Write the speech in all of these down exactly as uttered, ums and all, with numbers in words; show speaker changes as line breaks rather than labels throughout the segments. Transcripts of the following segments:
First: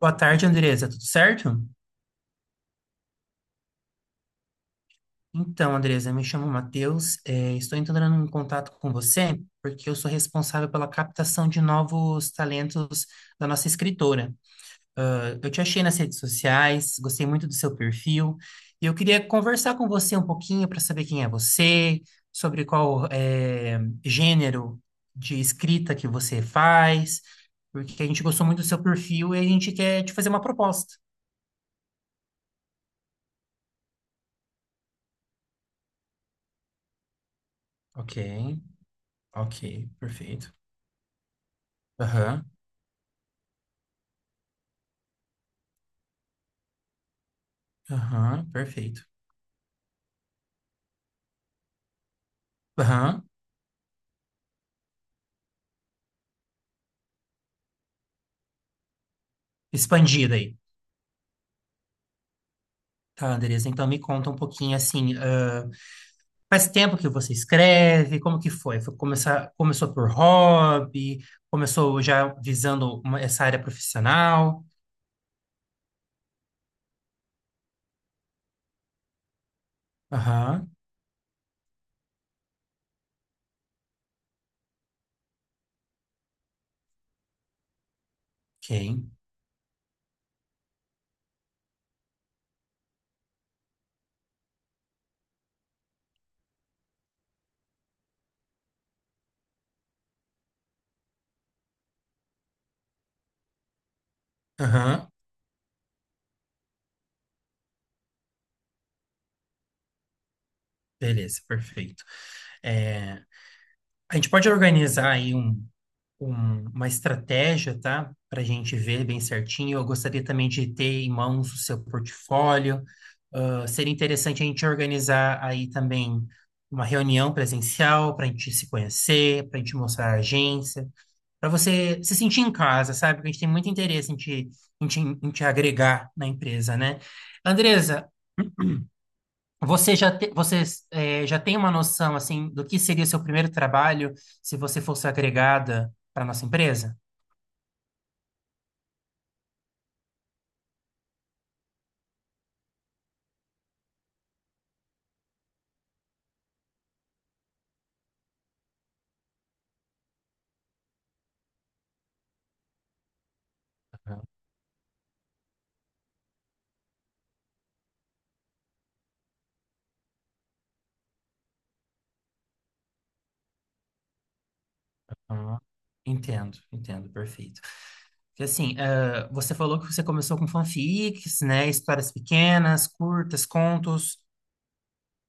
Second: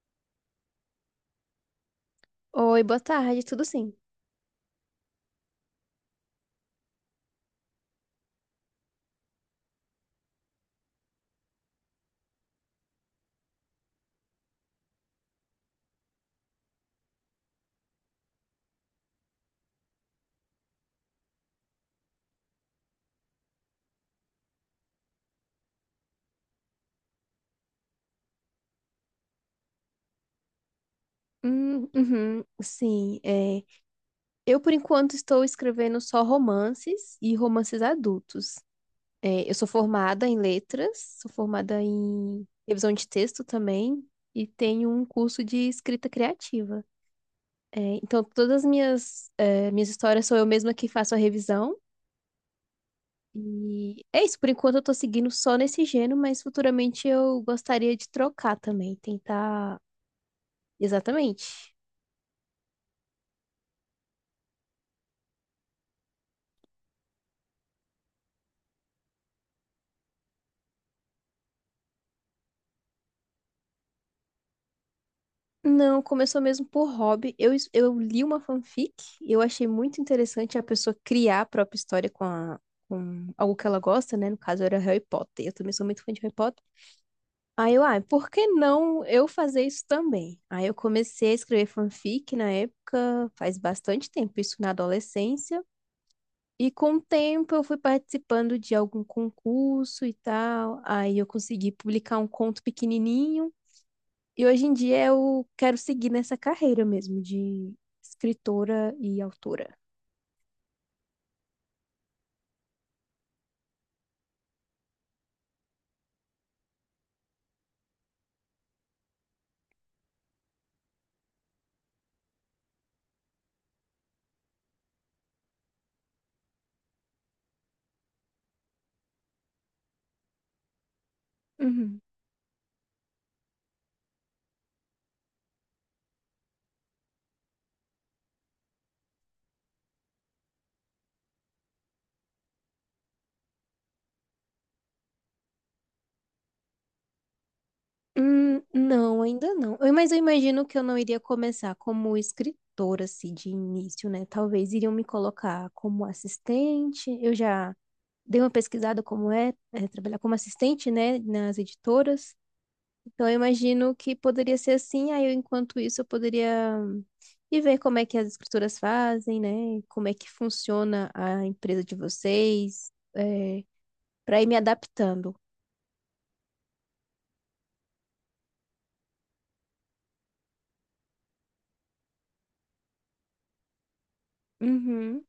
Boa tarde, Andresa. Tudo certo?
Oi, boa tarde, tudo sim?
Então, Andresa, me chamo Matheus. Eh, estou entrando em contato com você porque eu sou responsável pela captação de novos talentos da nossa escritora. Eh, Eu te achei nas redes sociais, gostei muito do seu perfil e eu queria conversar com você um pouquinho para saber quem é você, sobre qual eh, gênero de escrita que você faz, porque a gente gostou muito do seu perfil e a gente quer te fazer uma proposta.
Hum, uhum, sim, é, eu por enquanto estou escrevendo só romances e romances
Ok,
adultos. É, eu sou
ok,
formada em
perfeito.
letras, sou formada
Aham,
em revisão de texto também e tenho um curso de escrita criativa. É, então,
aham,
todas as
perfeito.
minhas, é, minhas histórias sou eu mesma que faço a revisão.
Aham,
E é isso, por enquanto eu tô seguindo só nesse gênero, mas futuramente eu gostaria de trocar também, tentar.
expandida aí.
Exatamente.
Tá, Andresa, então me conta um pouquinho assim, ah, faz tempo que você escreve, como que foi? Foi começar, começou por hobby, começou já visando uma- essa área profissional?
Não, começou mesmo por hobby. Eu, es- eu li uma fanfic e eu achei muito interessante a
Aham,
pessoa criar a própria história com, a- com algo que ela gosta, né? No caso, era Harry Potter. Eu também sou muito fã de Harry Potter. Aí eu, ah, por que
ok.
não eu fazer isso também? Aí eu comecei a escrever fanfic na época, faz bastante tempo, isso na adolescência. E com o tempo eu fui participando de algum concurso e tal. Aí eu consegui publicar um conto pequenininho. E hoje em dia
Aham,
eu quero seguir nessa carreira mesmo de escritora e autora.
beleza, perfeito. É, a gente pode organizar aí um um- uma estratégia, tá? Para a gente ver bem certinho. Eu gostaria também de ter em mãos o seu portfólio. Ah, seria interessante a gente organizar aí também uma reunião presencial para a gente se conhecer, para a gente mostrar a agência, para você
Uhum.
se sentir em casa, sabe? Porque a gente tem muito interesse em te, em te, em te agregar na empresa, né? Andresa, você já, te, você, eh, já tem uma noção, assim, do que seria seu primeiro trabalho se você fosse agregada para nossa empresa?
Hum, não, ainda não. Eu- Mas eu imagino que eu não iria começar como escritora, assim, de início, né? Talvez iriam me colocar como assistente. Eu já dei uma pesquisada como é, é trabalhar como assistente, né, nas editoras. Então, eu imagino que poderia ser assim, aí eu, enquanto isso eu poderia hum, ir ver como é que as escrituras fazem, né? Como é que funciona a empresa de vocês, é, para ir me adaptando.
Ah, entendo, entendo, perfeito. Porque assim, ah, você falou que você começou com fanfics, né? Histórias pequenas, curtas, contos.
Uhum,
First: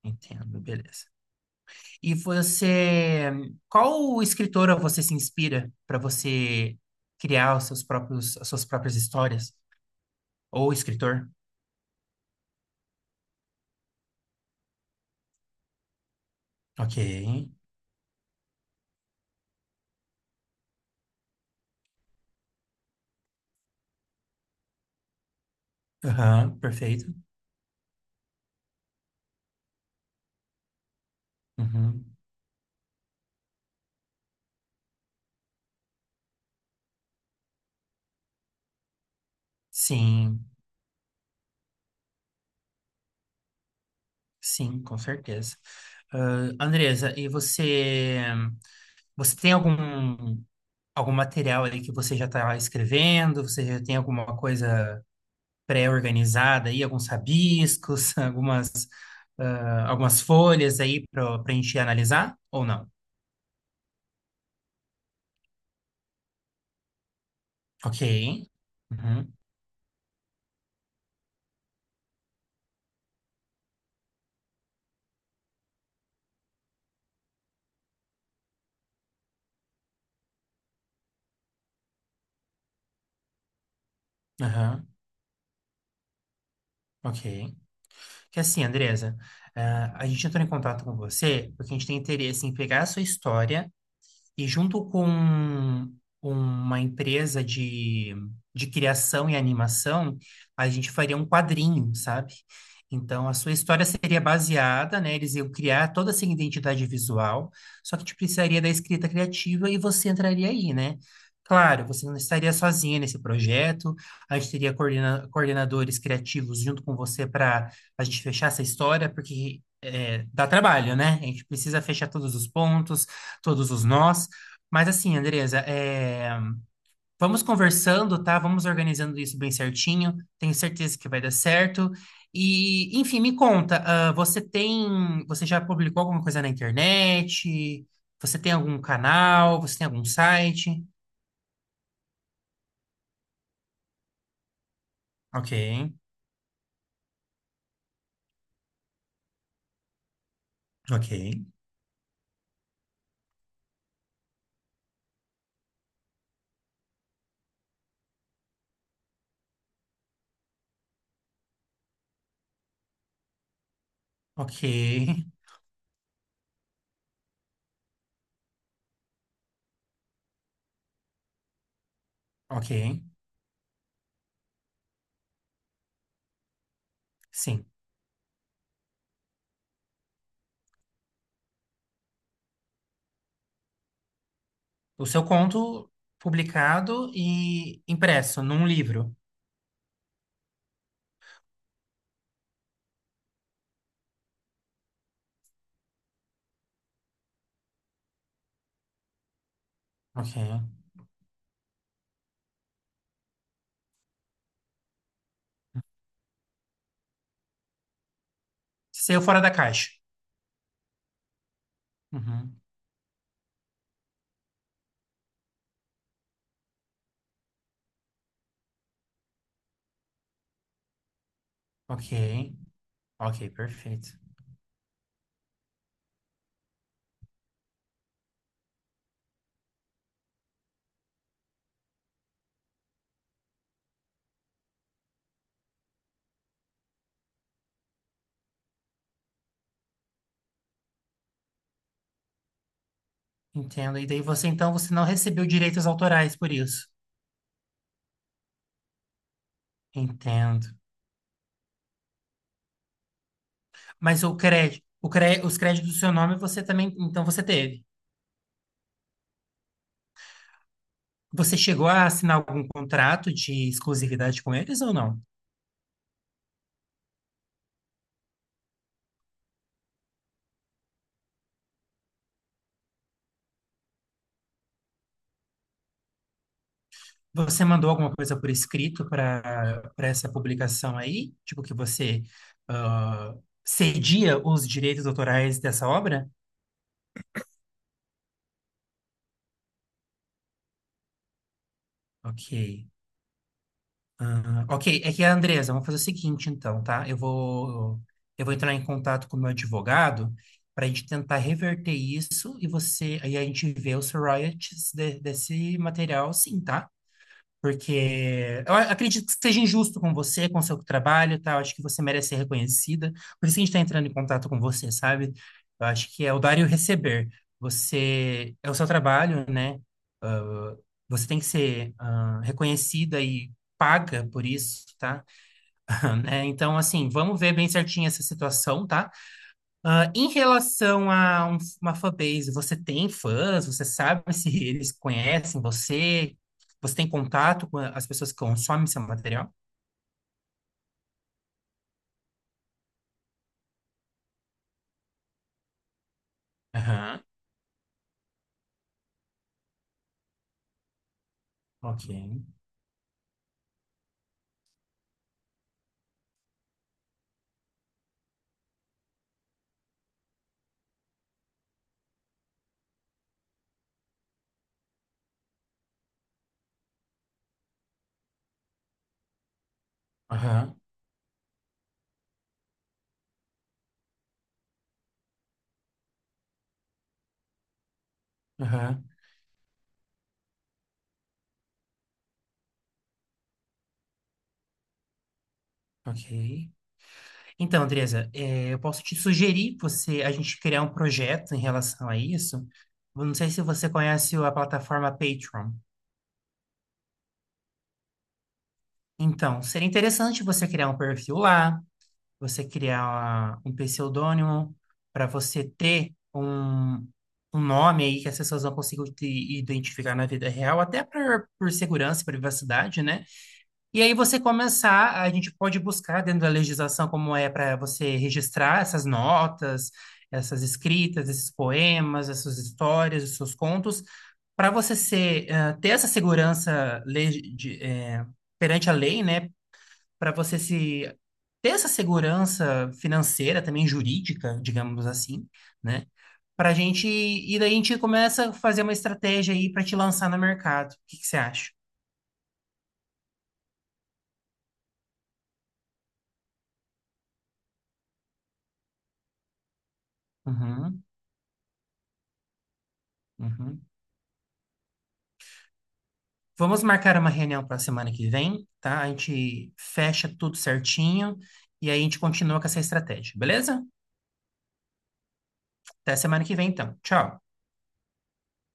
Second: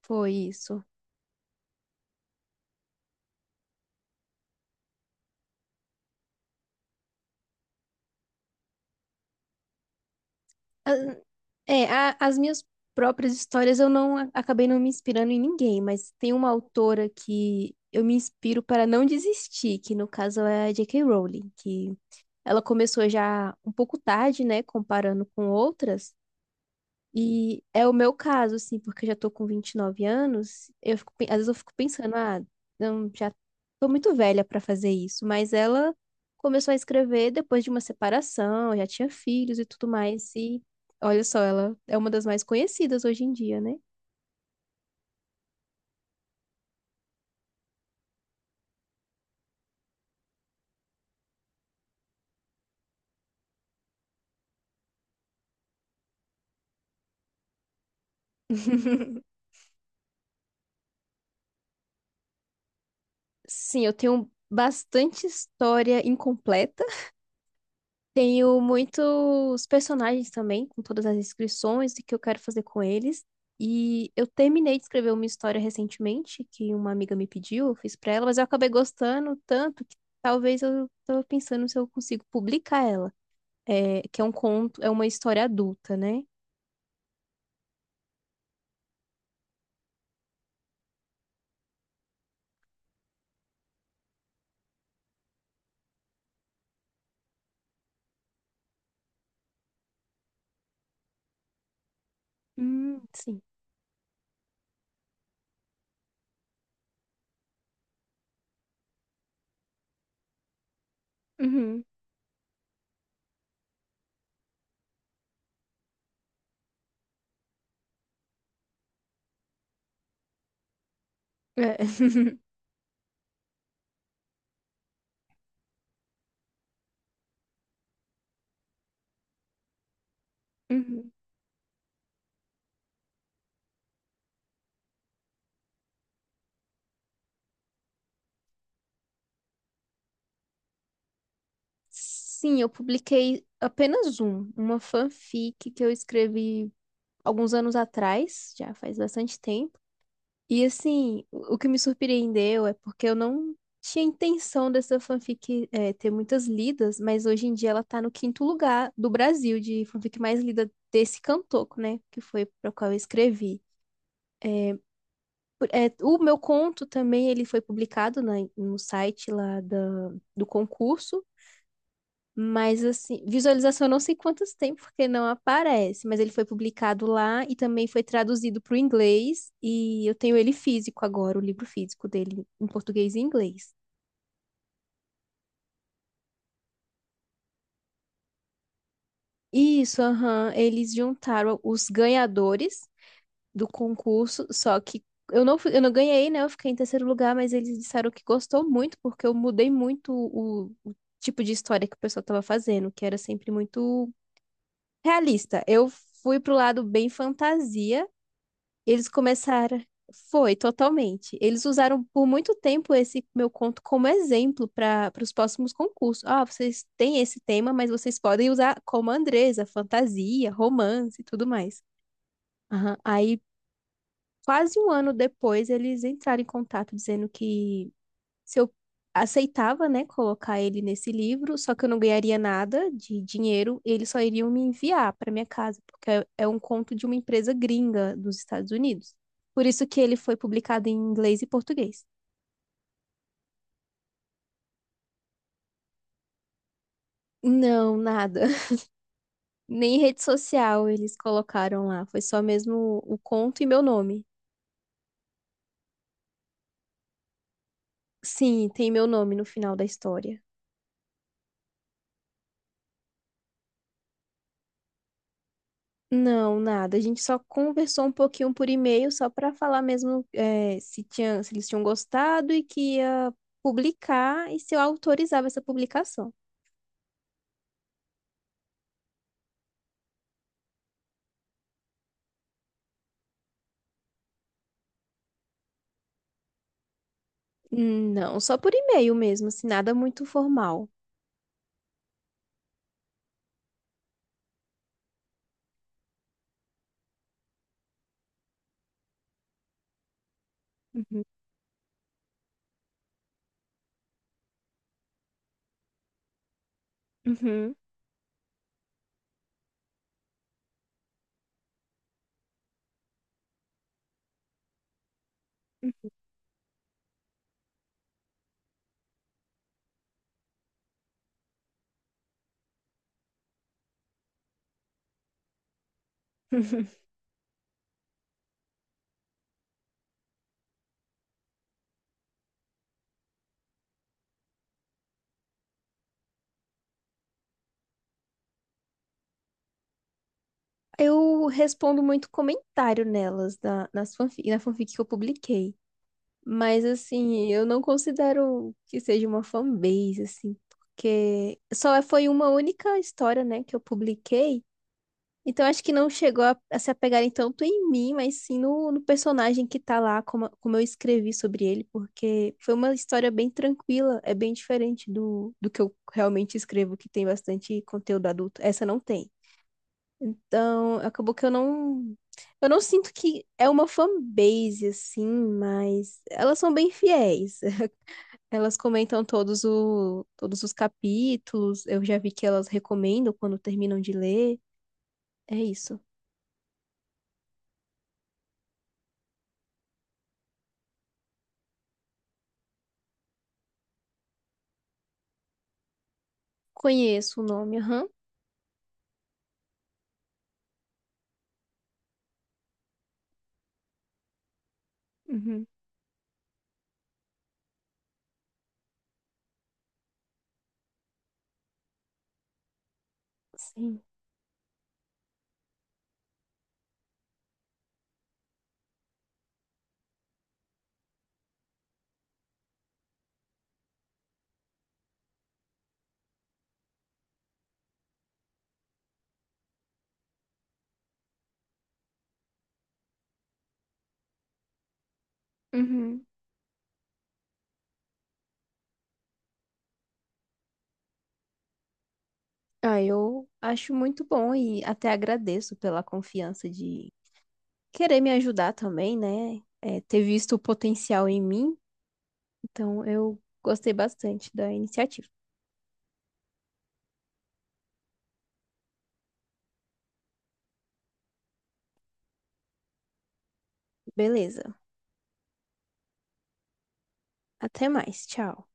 foi
Entendo,
isso.
beleza. E você, qual escritora você se inspira para você criar os seus próprios, as suas próprias histórias? Ou
Ah,
escritor?
é, a- as minhas próprias histórias eu não a- acabei não me inspirando em ninguém, mas tem uma
Ok.
autora que eu me inspiro para não desistir, que no caso é a J.K. Rowling, que ela começou já um pouco tarde, né? Comparando com outras.
Aham, perfeito.
E é o meu caso, assim, porque eu já tô com vinte e nove anos, eu fico, pe- às vezes eu fico
Uhum.
pensando, ah, não, já tô muito velha pra fazer isso, mas ela começou a escrever depois de uma separação, já tinha filhos e tudo mais,
Sim.
e olha só, ela é uma das mais conhecidas hoje em dia, né?
Sim, com certeza. Ah, Andresa, e você, você tem algum, algum material aí que você já está escrevendo? Você já tem alguma coisa pré-organizada aí, alguns rabiscos, algumas, ah, algumas folhas aí para a gente analisar ou não?
Sim, eu tenho bastante história incompleta.
Ok.
Tenho
Uhum,
muitos personagens também, com todas as inscrições e que eu quero fazer com eles. E eu terminei de escrever uma história recentemente, que uma amiga me pediu, eu fiz pra ela, mas eu acabei gostando tanto que talvez eu tava pensando se eu consigo publicar ela. É, que é um conto,
aham,
é uma história adulta, né?
ok. Que assim, Andresa, ah, a gente entrou em contato com você porque a gente tem interesse em pegar a sua história e junto com uma empresa de, de criação e animação, a gente faria um quadrinho, sabe?
Hum,
Então, a
sim.
sua história seria baseada, né? Eles iam criar toda essa identidade visual, só que a gente precisaria da escrita criativa e você entraria aí, né?
Uhum.
Claro, você não estaria sozinha nesse projeto, a gente teria coordena- coordenadores criativos junto com você para a gente fechar essa história, porque é, dá trabalho, né? A gente
É.
precisa fechar todos os pontos, todos os nós. Mas assim, Andresa, é, vamos conversando, tá? Vamos organizando isso bem certinho. Tenho certeza que
Uhum.
vai dar certo. E, enfim, me conta, ah, você tem, você já publicou alguma coisa na internet? Você tem algum canal? Você tem algum site?
Sim, eu publiquei apenas um, uma
Ok,
fanfic que eu escrevi alguns anos atrás, já faz bastante tempo. E
ok,
assim, o o que me surpreendeu é porque eu não tinha intenção dessa fanfic é, ter muitas lidas, mas hoje em dia ela tá no quinto lugar do Brasil de fanfic mais lida desse Cantoco né? Que foi para qual eu escrevi.
ok,
Por- é, o meu conto também ele foi publicado na- no site lá da, do concurso. Mas
ok.
assim, visualização eu não sei quantos tem, porque não aparece, mas ele foi publicado lá e
Sim.
também foi traduzido para o inglês, e eu tenho ele físico agora, o livro físico dele em português e inglês.
O seu conto publicado e impresso num livro.
Isso, aham, eles juntaram os ganhadores do concurso, só que eu não, fui- eu não ganhei, né? Eu fiquei em terceiro lugar, mas eles disseram que gostou muito, porque eu mudei muito
Ok.
o, o tipo de história que o pessoal estava fazendo, que era sempre muito realista. Eu fui pro lado bem fantasia. Eles
Saiu fora da
começaram.
caixa.
Foi, totalmente. Eles usaram por muito
Uhum.
tempo esse meu conto como exemplo para os próximos concursos. Ah, vocês têm esse tema, mas vocês podem usar como Andresa, fantasia, romance e tudo mais.
Ok,
Aham. Aí,
ok, perfeito.
quase um ano depois, eles entraram em contato dizendo que se eu aceitava, né, colocar ele nesse livro, só que eu não ganharia nada de dinheiro, eles só iriam me enviar para minha casa, porque é é um conto de uma empresa gringa dos Estados Unidos. Por isso que ele foi publicado em inglês e português.
Entendo. E daí você, então, você não recebeu direitos autorais por isso.
Não, nada. Nem rede
Entendo.
social eles colocaram lá, foi só mesmo o conto e meu
Mas
nome.
o crédito, o cré, os créditos do seu nome você também, então você teve.
Sim, tem meu nome no final da história.
Você chegou a assinar algum contrato de exclusividade com eles ou não?
Não, nada. A gente só conversou um pouquinho por e-mail, só para falar mesmo eh, se tinha, se eles tinham gostado e que ia publicar e se eu autorizava essa publicação.
Você mandou alguma coisa por escrito para para essa publicação aí? Tipo que você ah, cedia os direitos autorais dessa obra?
Não, só por e-mail mesmo, assim, nada muito formal.
Ok. Ah, ok, é que a Andresa, vamos fazer o seguinte então, tá? Eu vou, eu vou entrar em contato com o meu advogado para a gente
Uhum.
tentar reverter isso e você, aí a gente vê os royalties de- desse material, sim, tá?
Uhum.
Porque eu a- acredito que seja injusto com você, com o seu trabalho, tá? Eu acho que você merece ser reconhecida. Por isso que a gente está entrando em contato com você, sabe? Eu acho que é o dar e o receber. Você, é o seu trabalho, né? Você tem que ser, ah, reconhecida e paga por isso, tá? né? Então, assim, vamos ver bem certinho essa situação, tá? Ah, em relação a um- uma fanbase, você tem fãs? Você sabe se eles conhecem você? Você tem contato com as pessoas que consomem seu material?
Eu respondo muito comentário nelas, na, nas fanfic, na fanfic que eu publiquei. Mas,
Aham,
assim, eu não considero que seja uma fanbase, assim, porque só
ok.
foi uma única história, né, que eu publiquei. Então acho que não chegou a, a se apegarem tanto em mim, mas sim no, no personagem que tá lá, como, como eu escrevi sobre ele, porque foi uma história bem tranquila, é bem diferente do, do que eu realmente escrevo, que tem bastante conteúdo adulto. Essa não tem.
Aham,
Então acabou que eu não. Eu não sinto que é uma fanbase, assim, mas elas são bem fiéis. Elas
aham,
comentam todos, o, todos os capítulos, eu já vi que elas recomendam quando terminam de ler. É isso.
ok. Então, Andresa, eh, eu posso te sugerir você, a gente criar um projeto em relação a isso. Eu não sei se você conhece a plataforma Patreon.
Conheço o nome, aham.
Então, seria interessante você criar um perfil lá, você criar um pseudônimo, para você
Uhum.
ter um, um nome aí que as pessoas não consigam te identificar na vida real, até por, por segurança e privacidade, né? E
Sim.
aí você começar, a gente pode buscar dentro da legislação como é para você registrar essas notas, essas escritas, esses poemas, essas histórias, esses seus contos, para você ser, eh, ter essa segurança legi- de, eh, perante a lei, né? Para você se ter essa segurança financeira, também jurídica, digamos assim, né?
Uhum.
Para gente, e daí a gente começa a fazer uma estratégia aí para te lançar no mercado. O que que você acha?
Ah, eu acho muito bom e até agradeço pela confiança de querer me ajudar também, né? É, ter visto o
Uhum,
potencial em mim. Então, eu
uhum.
gostei bastante da iniciativa.
Vamos marcar uma reunião para a semana que vem, tá? A gente fecha tudo certinho e aí a gente continua com essa estratégia, beleza?
Beleza.
Até semana que vem, então. Tchau.
Até mais. Tchau.